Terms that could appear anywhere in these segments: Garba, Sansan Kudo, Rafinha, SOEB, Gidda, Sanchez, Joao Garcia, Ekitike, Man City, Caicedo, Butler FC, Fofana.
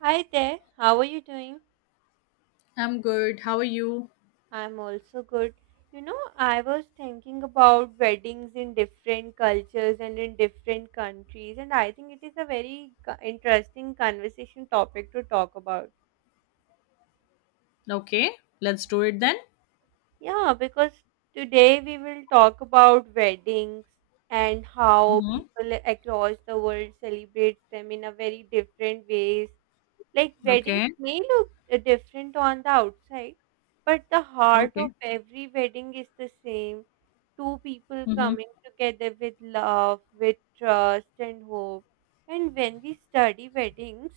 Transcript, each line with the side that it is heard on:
right: Hi there, how are you doing?
left: I'm good. How are you?
right: I'm also good. You know, I was thinking about weddings in different cultures and in different countries, and I think it is a very interesting conversation topic to talk about.
left: Okay, let's do it then.
right: Yeah, because today we will talk about weddings and how
left: Mm-hmm.
right: people across the world celebrate them in a very different ways. Like weddings
left: Okay,
right: may look different on the outside, but the heart of
left: okay.
right: every wedding is the same. Two people
left: Mm-hmm.
right: coming together with love, with trust and hope. And when we study weddings,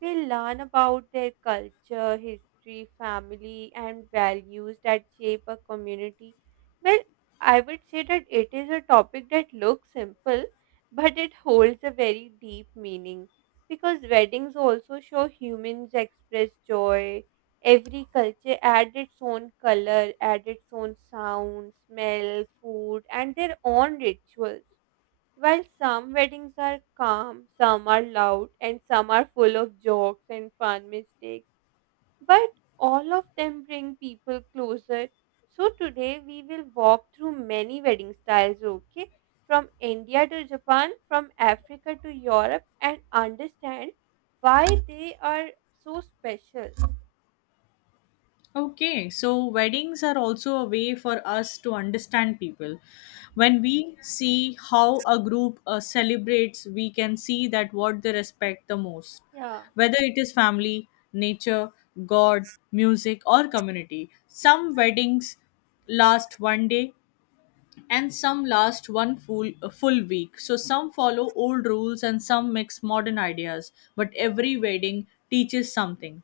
right: we learn about their culture, history, family, and values that shape a community. Well, I would say that it is a topic that looks simple, but it holds a very deep meaning because weddings also show humans express joy. Every culture adds its own color, adds its own sound, smell, food, and their own rituals. While some weddings are calm, some are loud, and some are full of jokes and fun mistakes, but all of them bring people closer. So today we will walk through many wedding styles, okay? From India to Japan, from Africa to Europe, and understand why they are so special.
left: Okay, so weddings are also a way for us to understand people. When we see how a group celebrates, we can see that what they respect the most,
right: Yeah,
left: whether it is family, nature, God, music, or community. Some weddings last one day, and some last one full a full week. So some follow old rules, and some mix modern ideas, but every wedding teaches something.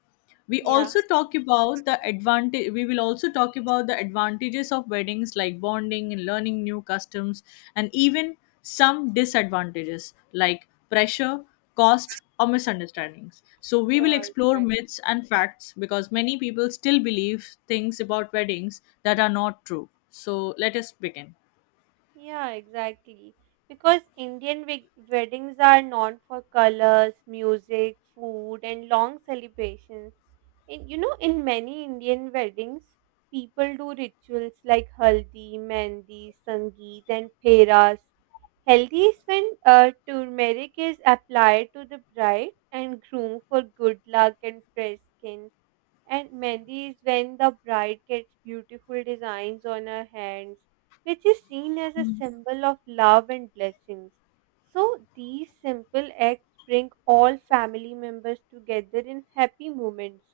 right: yeah,
left: We will also talk about the advantages of weddings, like bonding and learning new customs, and even some disadvantages like pressure, cost, or misunderstandings. So we will
right: yeah,
left: explore
right: right.
left: myths and facts, because many people still believe things about weddings that are not true. So let us begin.
right: Yeah, exactly. Because Indian weddings are known for colors, music, food, and long celebrations. In many Indian weddings, people do rituals like haldi, mehndi, sangeet, and pheras. Haldi is when turmeric is applied to the bride and groom for good luck and fresh skin. And mehndi is when the bride gets beautiful designs on her hands, which is seen as a symbol of love and blessings. So these simple acts bring all family members together in happy moments.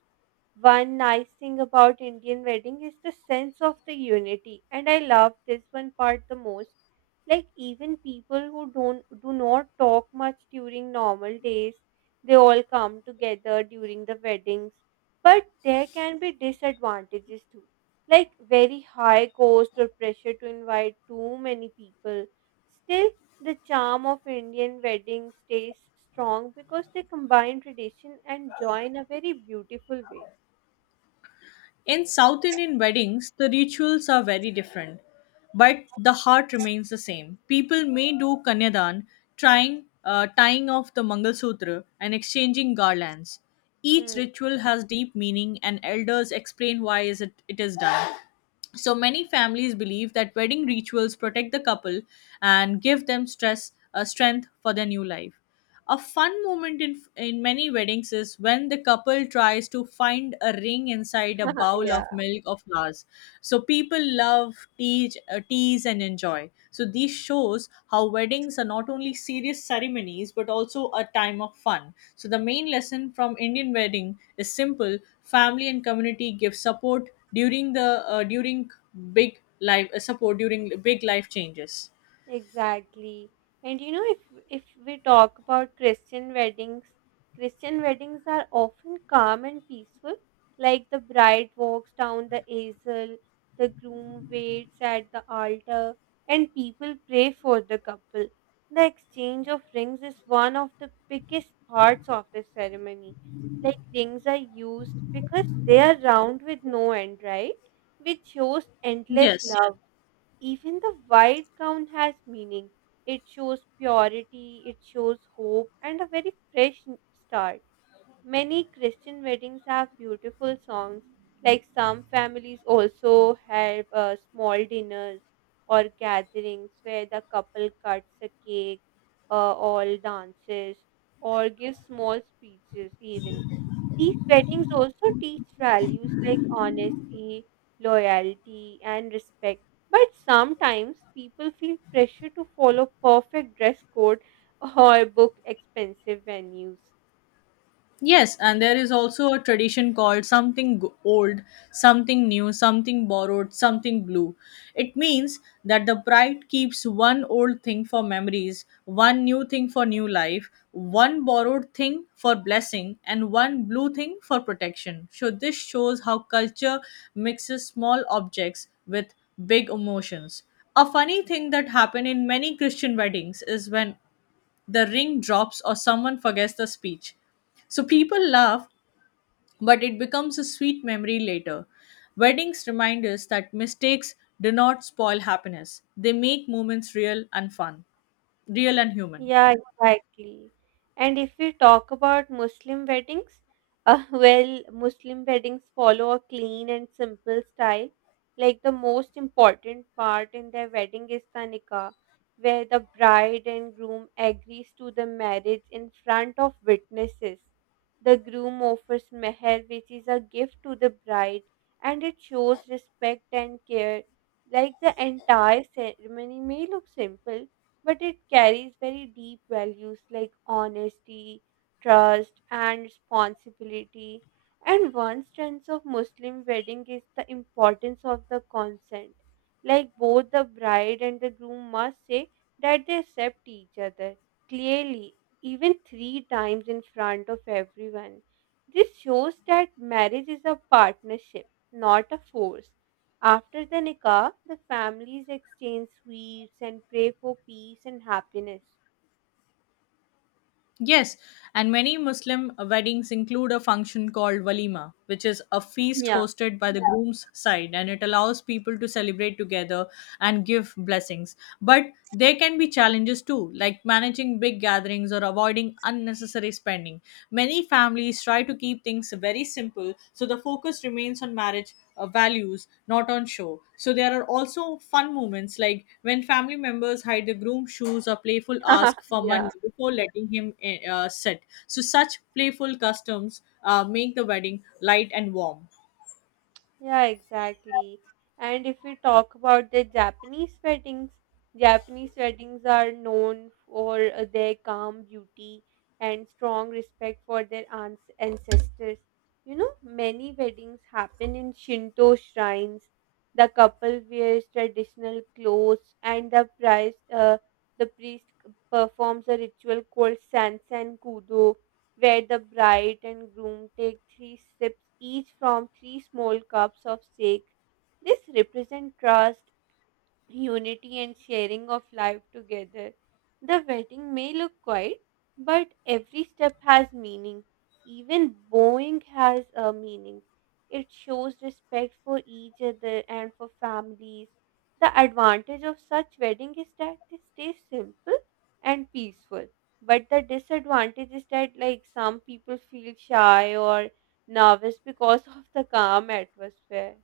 right: One nice thing about Indian wedding is the sense of the unity, and I love this one part the most. Like even people who don't do not talk much during normal days, they all come together during the weddings. But there can be disadvantages too, like very high cost or pressure to invite too many people. Still, the charm of Indian wedding stays strong because they combine tradition and joy in a very beautiful way.
left: In South Indian weddings, the rituals are very different, but the heart remains the same. People may do kanyadan, tying off the Mangal Sutra and exchanging garlands. Each
right: Hmm.
left: ritual has deep meaning, and elders explain why is it is done. So many families believe that wedding rituals protect the couple and give them stress strength for their new life. A fun moment in many weddings is when the couple tries to find a ring inside a bowl
right: Yeah,
left: of milk or flowers. So people love tease and enjoy. So these shows how weddings are not only serious ceremonies but also a time of fun. So the main lesson from Indian wedding is simple: family and community give support during big life changes.
right: exactly. And you know, if we talk about Christian weddings are often calm and peaceful. Like the bride walks down the aisle, the groom waits at the altar, and people pray for the couple. The exchange of rings is one of the biggest parts of the ceremony. Like rings are used because they are round with no end, right? Which shows endless
left: Yes.
right: love. Even the white gown has meaning. It shows purity, it shows hope, and a very start. Many Christian weddings have beautiful songs, like some families also have small dinners or gatherings where the couple cuts a cake, all dances, or gives small speeches, even. These weddings also teach values like honesty, loyalty, and respect. But sometimes people feel pressure to follow perfect dress code or book expensive venues.
left: Yes, and there is also a tradition called something old, something new, something borrowed, something blue. It means that the bride keeps one old thing for memories, one new thing for new life, one borrowed thing for blessing, and one blue thing for protection. So this shows how culture mixes small objects with big emotions. A funny thing that happened in many Christian weddings is when the ring drops or someone forgets the speech. So people laugh, but it becomes a sweet memory later. Weddings remind us that mistakes do not spoil happiness, they make moments real and fun, real and human.
right: Yeah, exactly. And if we talk about Muslim weddings, well, Muslim weddings follow a clean and simple style. Like the most important part in their wedding is the nikah, where the bride and groom agrees to the marriage in front of witnesses. The groom offers meher, which is a gift to the bride, and it shows respect and care. Like the entire ceremony may look simple but it carries very deep values like honesty, trust, and responsibility. And one strength of Muslim wedding is the importance of the consent. Like both the bride and the groom must say that they accept each other clearly, even three times in front of everyone. This shows that marriage is a partnership, not a force. After the nikah, the families exchange sweets and pray for peace and happiness.
left: Yes, and many Muslim weddings include a function called walima, which is a feast
right: Yeah.
left: hosted by the, groom's side, and it allows people to celebrate together and give blessings. But there can be challenges too, like managing big gatherings or avoiding unnecessary spending. Many families try to keep things very simple, so the focus remains on marriage values, not on show. So there are also fun moments like when family members hide the groom's shoes or playful ask for
right: Yeah.
left: money before letting sit. So such playful customs make the wedding light and warm.
right: Yeah, exactly. And if we talk about the Japanese weddings are known for their calm beauty and strong respect for their ans ancestors. You know, many weddings happen in Shinto shrines. The couple wears traditional clothes, and the priest performs a ritual called Sansan Kudo, where the bride and groom take three sips each from three small cups of sake. This represents trust, unity, and sharing of life together. The wedding may look quiet, but every step has meaning. Even bowing has a meaning. It shows respect for each other and for families. The advantage of such wedding is that they stay simple and peaceful. But the disadvantage is that like some people feel shy or nervous because of the calm atmosphere.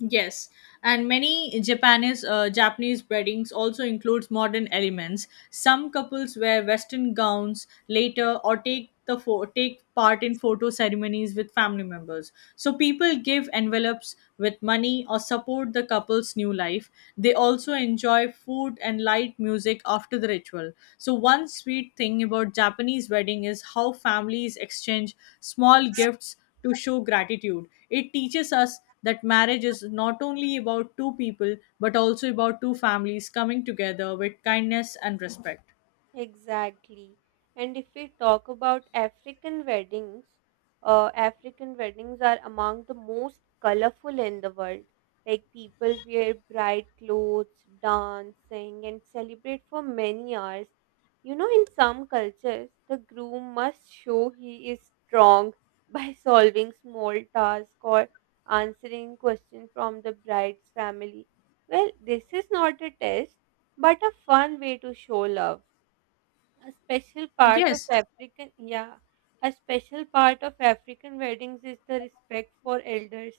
left: Yes, and many Japanese weddings also includes modern elements. Some couples wear Western gowns later or take part in photo ceremonies with family members. So people give envelopes with money or support the couple's new life. They also enjoy food and light music after the ritual. So one sweet thing about Japanese wedding is how families exchange small gifts to show gratitude. It teaches us that marriage is not only about two people but also about two families coming together with kindness and respect.
right: Exactly. And if we talk about African weddings are among the most colorful in the world. Like people wear bright clothes, dance, sing, and celebrate for many hours. You know, in some cultures, the groom must show he is strong by solving small tasks or answering questions from the bride's family. Well, this is not a test, but a fun way to show love. A special part of
left: Yes,
right: African, yeah, a special part of African weddings is the respect for elders.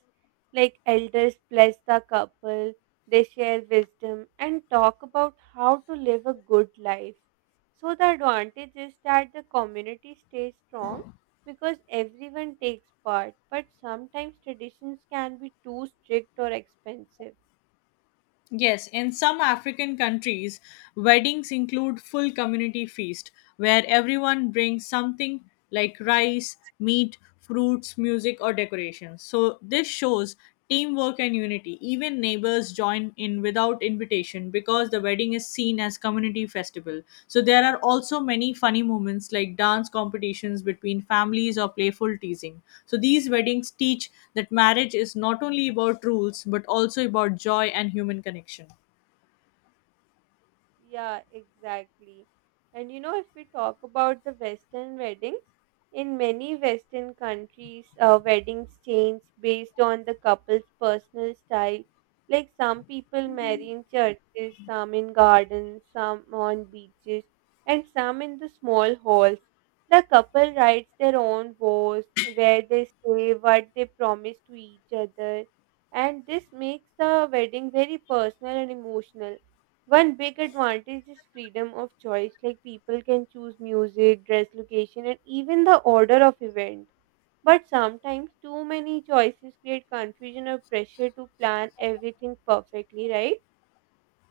right: Like elders bless the couple, they share wisdom and talk about how to live a good life. So the advantage is that the community stays strong because everyone takes part, but sometimes traditions can be too strict or expensive.
left: yes. In some African countries, weddings include full community feast where everyone brings something like rice, meat, fruits, music, or decorations. So this shows teamwork and unity. Even neighbors join in without invitation, because the wedding is seen as community festival. So there are also many funny moments like dance competitions between families or playful teasing. So these weddings teach that marriage is not only about rules but also about joy and human connection.
right: Yeah, exactly. And you know, if we talk about the Western weddings, in many Western countries, weddings change based on the couple's personal style. Like some people marry in churches, some in gardens, some on beaches, and some in the small halls. The couple writes their own vows, where they stay, what they promise to each other, and this makes the wedding very personal and emotional. One big advantage is freedom of choice, like people can choose music, dress, location, and even the order of event. But sometimes too many choices create confusion or pressure to plan everything perfectly, right?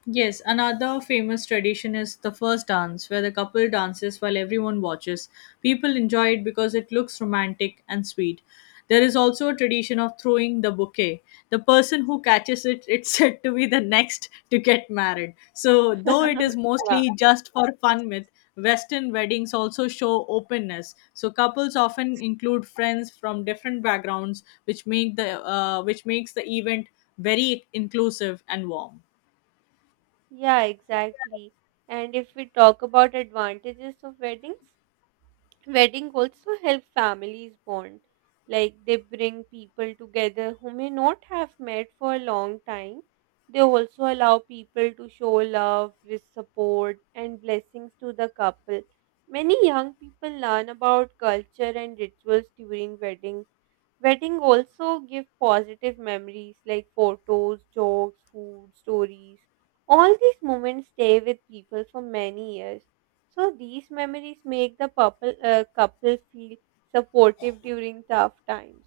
left: Yes, another famous tradition is the first dance, where the couple dances while everyone watches. People enjoy it because it looks romantic and sweet. There is also a tradition of throwing the bouquet. The person who catches it, it's said to be the next to get married. So, though it is
right: Yeah.
left: mostly just for fun myth, Western weddings also show openness. So couples often include friends from different backgrounds, which makes the event very inclusive and warm.
right: Yeah, exactly. And if we talk about advantages of weddings, wedding also help families bond. Like they bring people together who may not have met for a long time. They also allow people to show love, with support, and blessings to the couple. Many young people learn about culture and rituals during weddings. Wedding also give positive memories like photos, jokes, food, stories. All these moments stay with people for many years. So these memories make the couple feel supportive during tough times.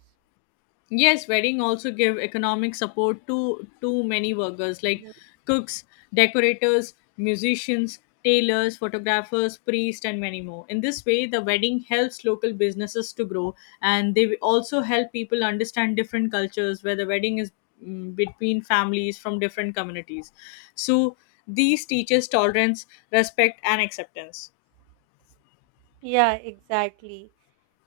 left: Yes, wedding also give economic support to many workers like
right: Mhm.
left: cooks, decorators, musicians, tailors, photographers, priests, and many more. In this way, the wedding helps local businesses to grow, and they also help people understand different cultures where the wedding is between families from different communities. So these teaches tolerance, respect, and acceptance.
right: Yeah, exactly.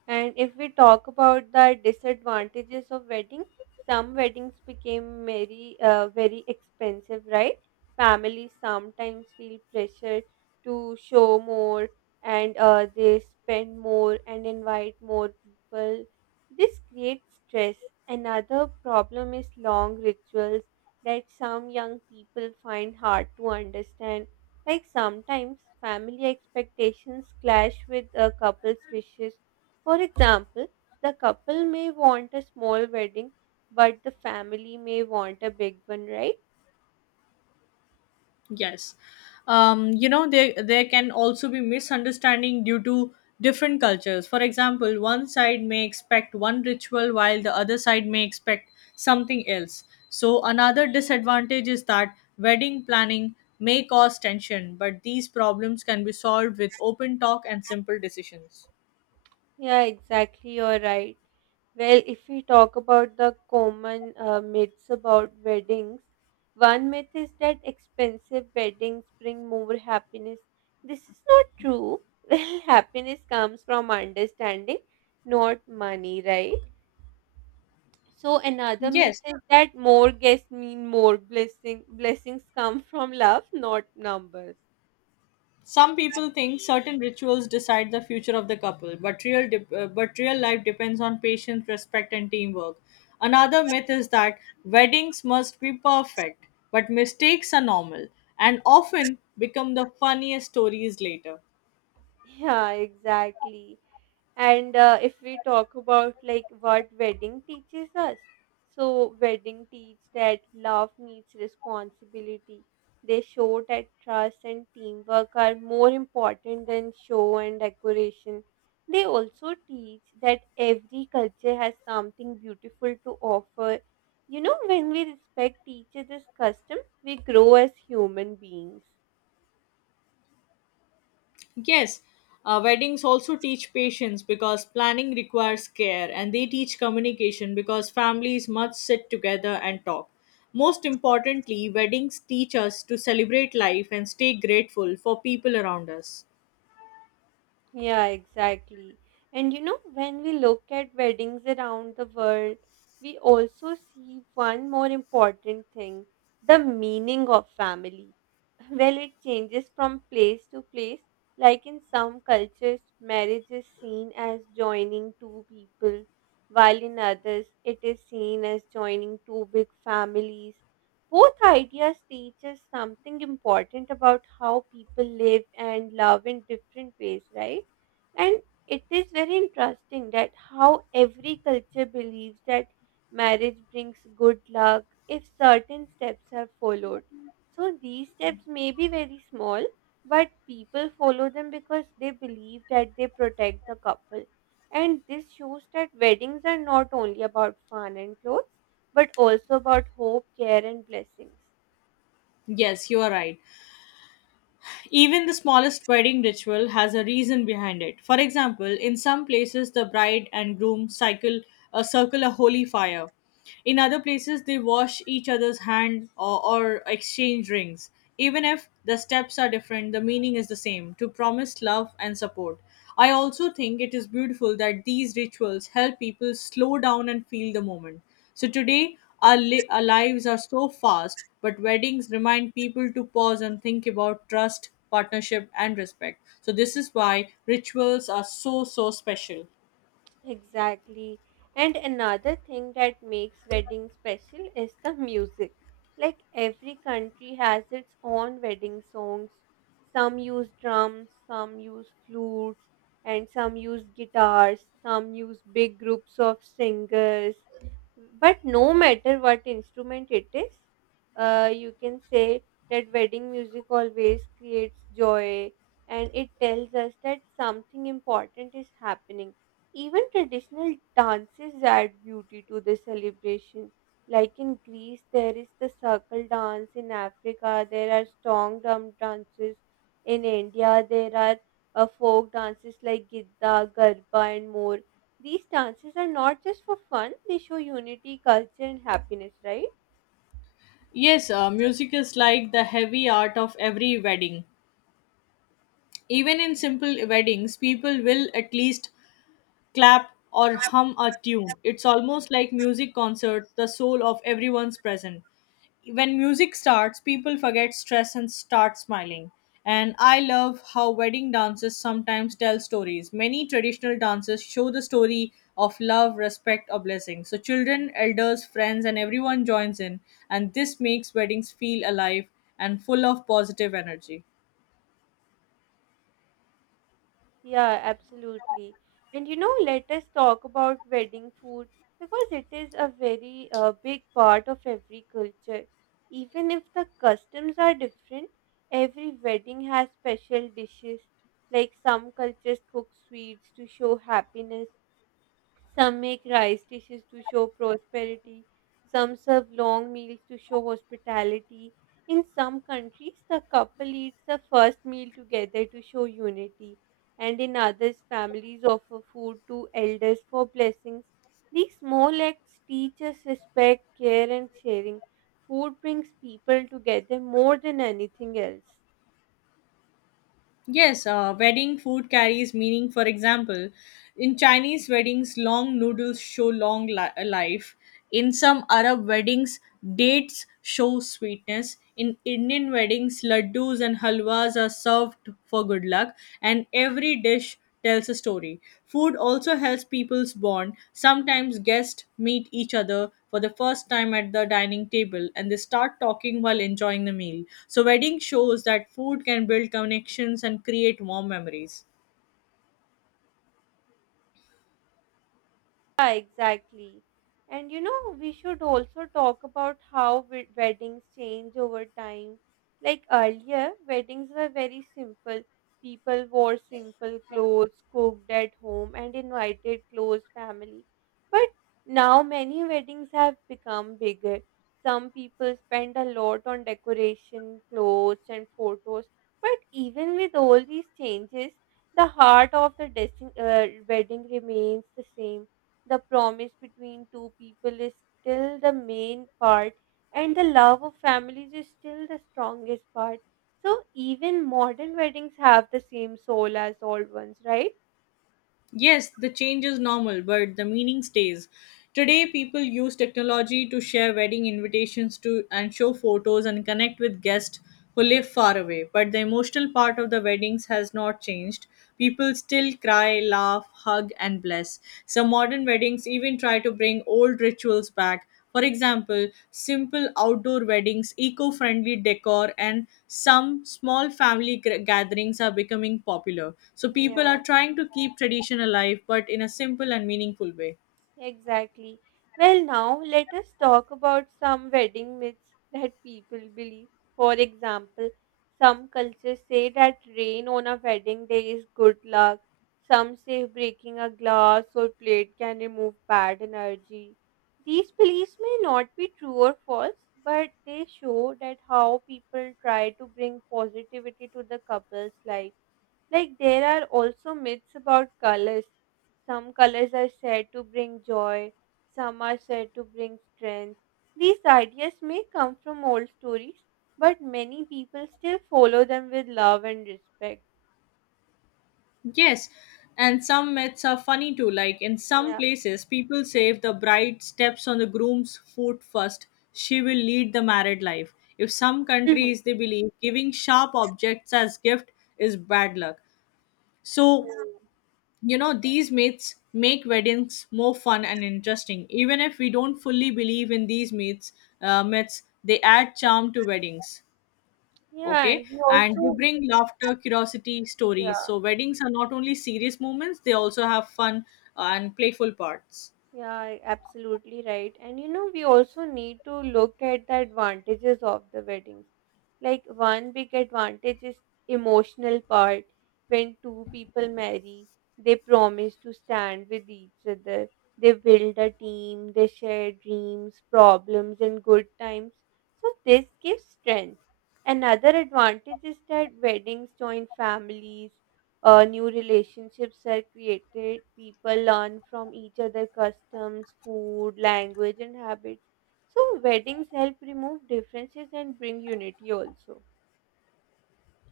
right: And if we talk about the disadvantages of wedding, some weddings became very expensive, right? Families sometimes feel pressured to show more and they spend more and invite more people. This creates stress. Another problem is long rituals that some young people find hard to understand. Like sometimes family expectations clash with a couple's wishes, for example, the couple may want a small wedding, but the family may want a big one, right?
left: Yes. There can also be misunderstanding due to different cultures. For example, one side may expect one ritual while the other side may expect something else. So another disadvantage is that wedding planning may cause tension, but these problems can be solved with open talk and simple decisions.
right: Yeah, exactly, you're right. Well, if we talk about the common myths about weddings, one myth is that expensive weddings bring more happiness. This is not true. Well, happiness comes from understanding, not money, right? So another myth
left: Yes,
right: is that more guests mean more blessings come from love, not numbers.
left: some people think certain rituals decide the future of the couple, but real life depends on patience, respect, and teamwork. Another myth is that weddings must be perfect, but mistakes are normal and often become the funniest stories later.
right: Yeah, exactly. And if we talk about like what wedding teaches us, so wedding teach that love needs responsibility. They show that trust and teamwork are more important than show and decoration. They also teach that every culture has something beautiful to offer. You know, when we respect each other's custom, we grow as human beings.
left: Yes, weddings also teach patience because planning requires care, and they teach communication because families must sit together and talk. Most importantly, weddings teach us to celebrate life and stay grateful for people around us.
right: Yeah, exactly. And you know, when we look at weddings around the world, we also see one more important thing, the meaning of family. Well, it changes from place to place. Like in some cultures, marriage is seen as joining two people, while in others, it is seen as joining two big families. Both ideas teach us something important about how people live and love in different ways, right? And it is very interesting that how every culture believes that marriage brings good luck if certain steps are followed. So these steps may be very small, but people follow them because they believe that they protect the couple. And this shows that weddings are not only about fun and clothes, but also about hope, care, and blessings.
left: Yes, you are right. Even the smallest wedding ritual has a reason behind it. For example, in some places, the bride and groom cycle circle a holy fire. In other places, they wash each other's hand or exchange rings. Even if the steps are different, the meaning is the same, to promise love and support. I also think it is beautiful that these rituals help people slow down and feel the moment. So today, our lives are so fast, but weddings remind people to pause and think about trust, partnership, and respect. So this is why rituals are so, so special.
right: Exactly. And another thing that makes weddings special is the music. Like every country has its own wedding songs. Some use drums, some use flutes, and some use guitars, some use big groups of singers. But no matter what instrument it is, you can say that wedding music always creates joy and it tells us that something important is happening. Even traditional dances add beauty to the celebration. Like in Greece, there is the circle dance. In Africa, there are strong drum dances. In India, there are folk dances like Gidda, Garba, and more. These dances are not just for fun, they show unity, culture, and happiness, right?
left: Yes, music is like the heavy art of every wedding. Even in simple weddings, people will at least clap or hum a tune. It's almost like music concert, the soul of everyone's present. When music starts, people forget stress and start smiling. And I love how wedding dances sometimes tell stories. Many traditional dances show the story of love, respect, or blessing. So children, elders, friends, and everyone joins in, and this makes weddings feel alive and full of positive energy.
right: Yeah, absolutely. And you know, let us talk about wedding food because it is a very big part of every culture. Even if the customs are different, every wedding has special dishes. Like some cultures cook sweets to show happiness, some make rice dishes to show prosperity. Some serve long meals to show hospitality. In some countries, the couple eats the first meal together to show unity. And in others, families offer food to elders for blessings. These small acts teach us respect, care, and sharing. Food brings people together more than anything else.
left: Yes, wedding food carries meaning. For example, in Chinese weddings, long noodles show long life. In some Arab weddings, dates show sweetness. In Indian weddings, laddus and halwas are served for good luck, and every dish tells a story. Food also helps people's bond. Sometimes guests meet each other for the first time at the dining table, and they start talking while enjoying the meal. So wedding shows that food can build connections and create warm memories.
right: Yeah, exactly. And you know, we should also talk about how weddings change over time. Like earlier, weddings were very simple. People wore simple clothes, cooked at home, and invited close family. But now many weddings have become bigger. Some people spend a lot on decoration, clothes, and photos. But even with all these changes, the heart of the wedding remains the same. The promise between two people is still the main part, and the love of families is still the strongest part. So even modern weddings have the same soul as old ones, right?
left: Yes, the change is normal, but the meaning stays. Today, people use technology to share wedding invitations to and show photos and connect with guests who live far away. But the emotional part of the weddings has not changed. People still cry, laugh, hug, and bless. Some modern weddings even try to bring old rituals back, for example, simple outdoor weddings, eco friendly decor, and some small family gatherings are becoming popular. So people
right: Yeah.
left: are trying to keep tradition alive, but in a simple and meaningful way.
right: Exactly. Well, now let us talk about some wedding myths that people believe. For example, some cultures say that rain on a wedding day is good luck. Some say breaking a glass or plate can remove bad energy. These beliefs may not be true or false, but they show that how people try to bring positivity to the couple's life. Like there are also myths about colors. Some colors are said to bring joy, some are said to bring strength. These ideas may come from old stories, but many people still follow them with love and respect.
left: Yes, and some myths are funny too. Like in some
right: Yeah.
left: places, people say if the bride steps on the groom's foot first, she will lead the married life. If some
right: Mhm.
left: countries they believe giving sharp objects as gift is bad luck. So
right: Yeah,
left: these myths make weddings more fun and interesting, even if we don't fully believe in these myths, they add charm to weddings.
right: yeah,
left: Okay.
right: and we
left: And they
right: also,
left: bring laughter, curiosity, stories.
right: yeah.
left: So weddings are not only serious moments, they also have fun, and playful parts.
right: Yeah, I- absolutely right. And you know, we also need to look at the advantages of the weddings. Like one big advantage is emotional part. When two people marry, they promise to stand with each other. They build a team, they share dreams, problems, and good times. So this gives strength. Another advantage is that weddings join families. New relationships are created. People learn from each other customs, food, language, and habits. So weddings help remove differences and bring unity also.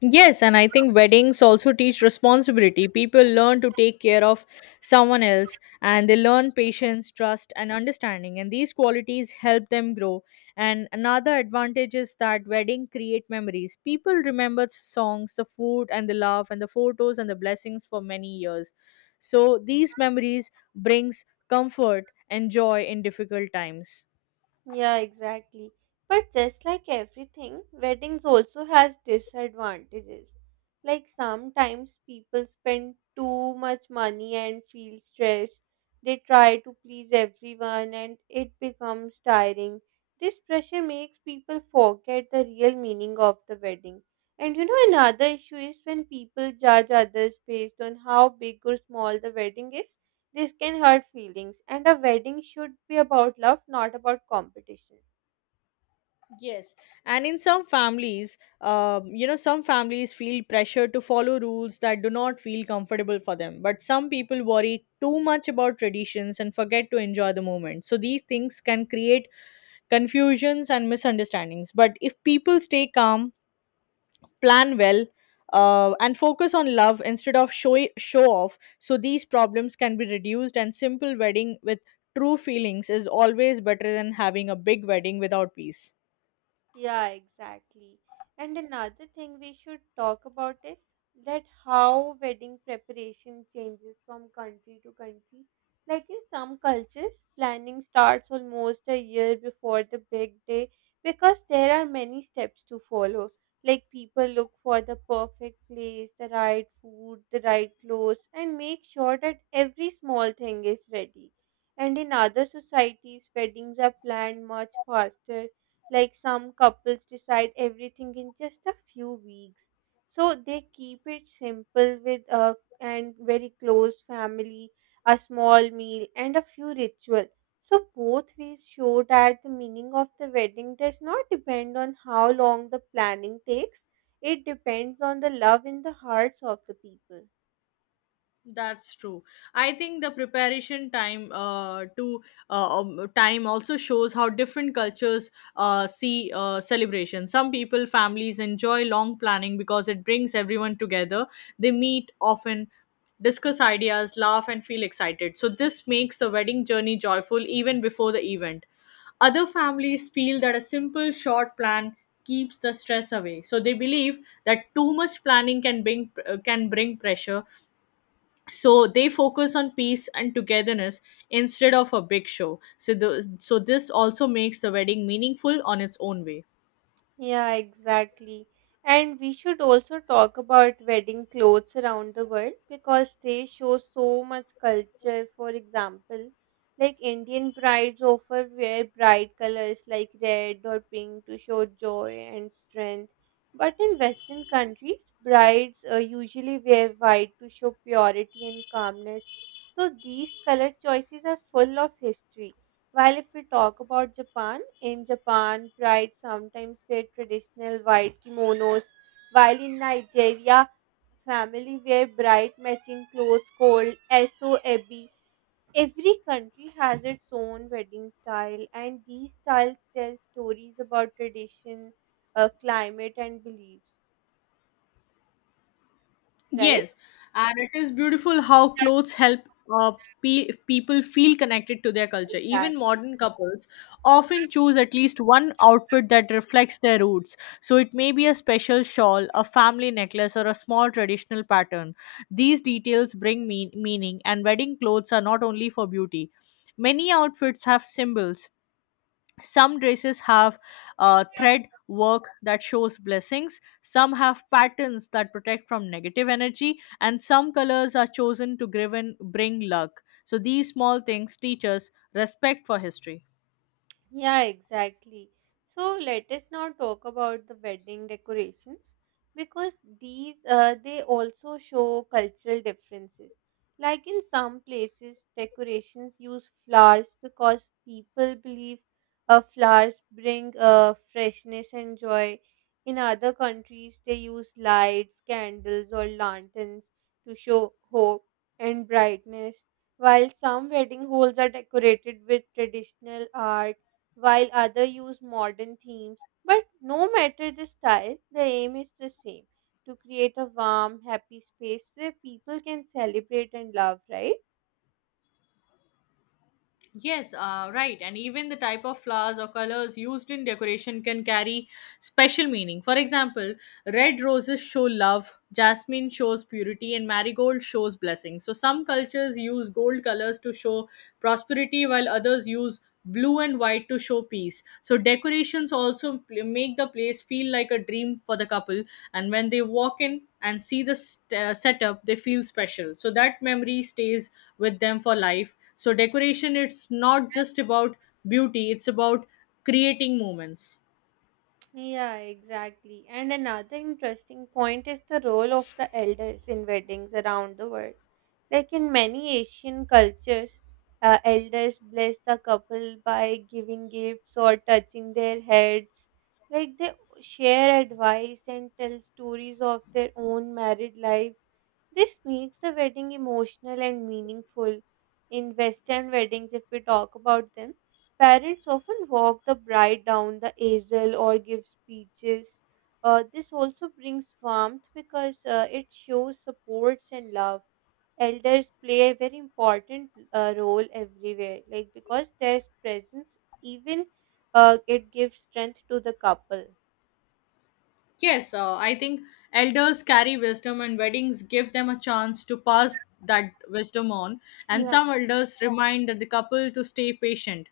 left: Yes, and I think weddings also teach responsibility. People learn to take care of someone else, and they learn patience, trust, and understanding. And these qualities help them grow. And another advantage is that wedding create memories. People remember songs, the food, and the love, and the photos and the blessings for many years. So these memories brings comfort and joy in difficult times.
right: Yeah, exactly. But just like everything, weddings also has disadvantages. Like sometimes people spend too much money and feel stressed. They try to please everyone and it becomes tiring. This pressure makes people forget the real meaning of the wedding. And you know, another issue is when people judge others based on how big or small the wedding is. This can hurt feelings, and a wedding should be about love, not about competition.
left: Yes, and in some families, some families feel pressure to follow rules that do not feel comfortable for them. But some people worry too much about traditions and forget to enjoy the moment. So these things can create confusions and misunderstandings. But if people stay calm, plan well, and focus on love instead of show off, so these problems can be reduced. And simple wedding with true feelings is always better than having a big wedding without peace.
right: Yeah, exactly. And another thing we should talk about is that how wedding preparation changes from country to country. Like in some cultures, planning starts almost a year before the big day because there are many steps to follow. Like people look for the perfect place, the right food, the right clothes, and make sure that every small thing is ready. And in other societies, weddings are planned much faster, like some couples decide everything in just a few weeks. So they keep it simple with a and very close family, a small meal and a few rituals. So both ways show that the meaning of the wedding does not depend on how long the planning takes. It depends on the love in the hearts of the people.
left: That's true. I think the preparation time to time also shows how different cultures see celebration. Some people, families enjoy long planning because it brings everyone together. They meet often, discuss ideas, laugh, and feel excited. So this makes the wedding journey joyful even before the event. Other families feel that a simple, short plan keeps the stress away. So they believe that too much planning can bring pressure, so they focus on peace and togetherness instead of a big show. So this also makes the wedding meaningful on its own way.
right: Yeah, exactly. And we should also talk about wedding clothes around the world because they show so much culture. For example, like Indian brides often wear bright colors like red or pink to show joy and strength. But in Western countries, brides usually wear white to show purity and calmness. So these color choices are full of history. While if we talk about Japan, in Japan, brides sometimes wear traditional white kimonos, while in Nigeria, family wear bright matching clothes called SOEB. Every country has its own wedding style, and these styles tell stories about tradition, climate, and beliefs, right?
left: Yes, and it is beautiful how clothes help uh, people feel connected to their culture. Even
right: Exactly.
left: modern couples often choose at least one outfit that reflects their roots. So it may be a special shawl, a family necklace, or a small traditional pattern. These details bring meaning, and wedding clothes are not only for beauty. Many outfits have symbols, some dresses have thread work that shows blessings, some have patterns that protect from negative energy, and some colors are chosen to bring luck. So these small things teach us respect for history.
right: Yeah, exactly. So let us now talk about the wedding decorations because these they also show cultural differences. Like in some places, decorations use flowers because people believe flowers bring freshness and joy. In other countries, they use lights, candles, or lanterns to show hope and brightness. While some wedding halls are decorated with traditional art while others use modern themes. But no matter the style, the aim is the same, to create a warm, happy space where people can celebrate and love, right?
left: Yes, right. And even the type of flowers or colors used in decoration can carry special meaning. For example, red roses show love, jasmine shows purity, and marigold shows blessing. So, some cultures use gold colors to show prosperity, while others use blue and white to show peace. So decorations also make the place feel like a dream for the couple. And when they walk in and see the setup, they feel special. So that memory stays with them for life. So decoration, it's not just about beauty; it's about creating moments.
right: Yeah, exactly. And another interesting point is the role of the elders in weddings around the world. Like in many Asian cultures, elders bless the couple by giving gifts or touching their heads. Like they share advice and tell stories of their own married life. This makes the wedding emotional and meaningful. In Western weddings, if we talk about them, parents often walk the bride down the aisle or give speeches. This also brings warmth because it shows supports and love. Elders play a very important role everywhere, like because their presence even it gives strength to the couple.
left: Yes, I think elders carry wisdom, and weddings give them a chance to pass that wisdom on. And
right: Yeah.
left: some elders remind the couple to stay patient.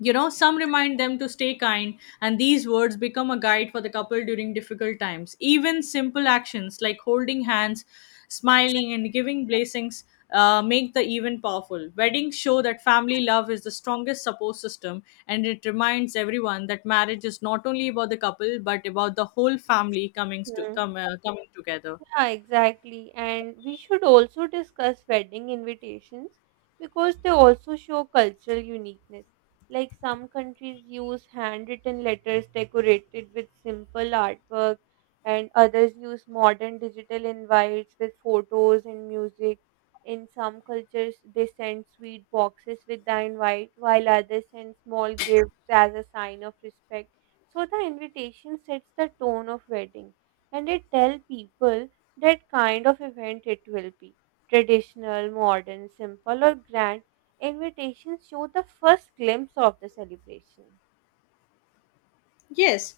left: You know, some remind them to stay kind, and these words become a guide for the couple during difficult times. Even simple actions like holding hands, smiling, and giving blessings make the event powerful. Weddings show that family love is the strongest support system, and it reminds everyone that marriage is not only about the couple but about the whole family coming to
right: Hmm.
left: come coming together.
right: Yeah, exactly. And we should also discuss wedding invitations because they also show cultural uniqueness. Like some countries use handwritten letters decorated with simple artwork, and others use modern digital invites with photos and music. In some cultures, they send sweet boxes with the invite, while others send small gifts as a sign of respect. So the invitation sets the tone of wedding and they tell people that kind of event it will be. Traditional, modern, simple, or grand, invitations show the first glimpse of the celebration.
left: Yes,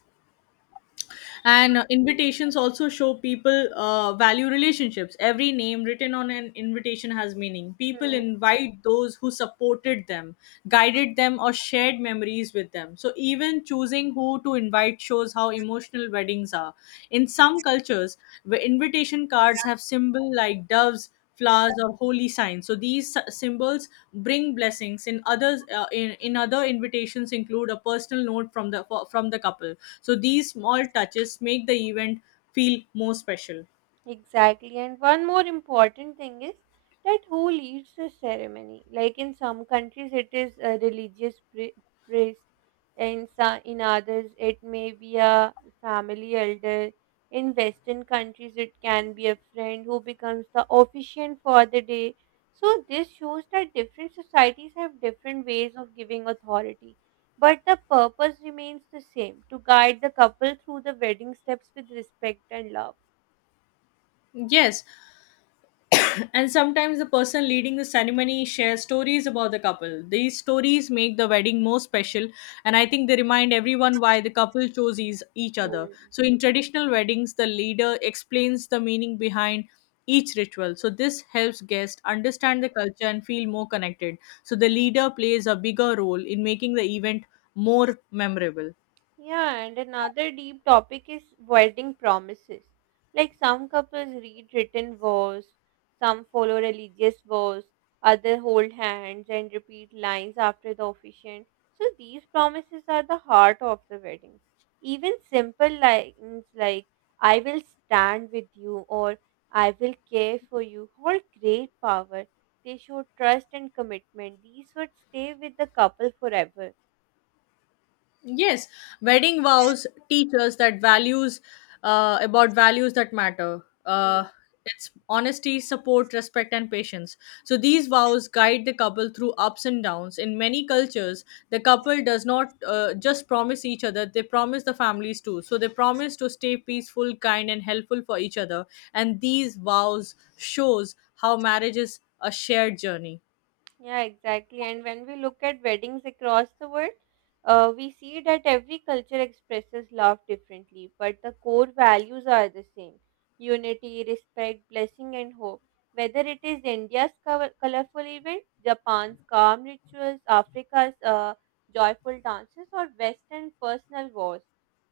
left: and invitations also show people value relationships. Every name written on an invitation has meaning. People invite those who supported them, guided them, or shared memories with them. So even choosing who to invite shows how emotional weddings are. In some cultures, where invitation cards have symbol like doves, flowers, or holy signs, so these symbols bring blessings. In others, in other invitations include a personal note from from the couple, so these small touches make the event feel more special.
right: Exactly. And one more important thing is that who leads the ceremony? Like in some countries, it is a priest, and so in others, it may be a family elder. In Western countries, it can be a friend who becomes the officiant for the day. So, this shows that different societies have different ways of giving authority. But the purpose remains the same, to guide the couple through the wedding steps with respect and love.
left: Yes. And sometimes the person leading the ceremony shares stories about the couple. These stories make the wedding more special, and I think they remind everyone why the couple chose each other.
right: Hmm.
left: So, in traditional weddings, the leader explains the meaning behind each ritual. So, this helps guests understand the culture and feel more connected. So, the leader plays a bigger role in making the event more memorable.
right: Yeah, and another deep topic is wedding promises. Like some couples read written vows, some follow religious vows, others hold hands and repeat lines after the officiant. So these promises are the heart of the weddings. Even simple lines like I will stand with you or I will care for you hold great power. They show trust and commitment. These would stay with the couple forever.
left: Yes, wedding vows teach us that values about values that matter.
right: Hmm.
left: It's honesty, support, respect, and patience. So these vows guide the couple through ups and downs. In many cultures, the couple does not just promise each other; they promise the families too. So they promise to stay peaceful, kind, and helpful for each other. And these vows shows how marriage is a shared journey.
right: Yeah, exactly. And when we look at weddings across the world, we see that every culture expresses love differently, but the core values are the same, unity, respect, blessing, and hope. Whether it is India's colorful event, Japan's calm rituals, Africa's joyful dances, or Western personal wars,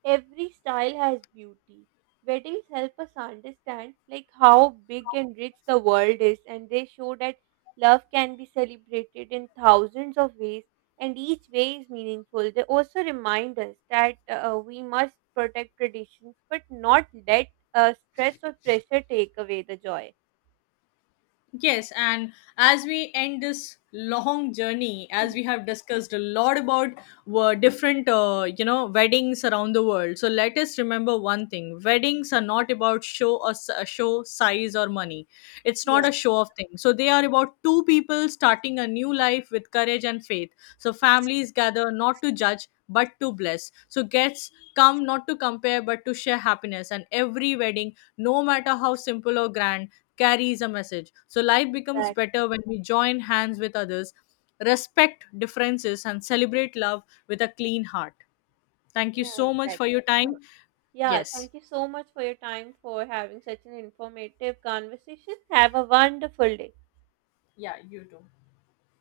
right: every style has beauty. Weddings help us understand like how big and rich the world is, and they show that love can be celebrated in thousands of ways, and each way is meaningful. They also remind us that we must protect traditions but not let stress or pressure take away the joy.
left: Yes, and as we end this long journey, as we have discussed a lot about you know, weddings around the world. So let us remember one thing: weddings are not about show or show size or money. It's
right: Yeah,
left: not a show of thing. So they are about two people starting a new life with courage and faith. So families gather not to judge but to bless. So guests come not to compare but to share happiness. And every wedding, no matter how simple or grand, carries a message. So life becomes
right: exactly.
left: better when we join hands with others, respect differences, and celebrate love with a clean heart. Thank you
right: Yeah,
left: so much for
right: exactly.
left: your
right: Mhm.
left: time.
right: Yeah,
left: Yes.
right: thank you so much for your time for having such an informative conversation. Have a wonderful day.
left: Yeah, you too.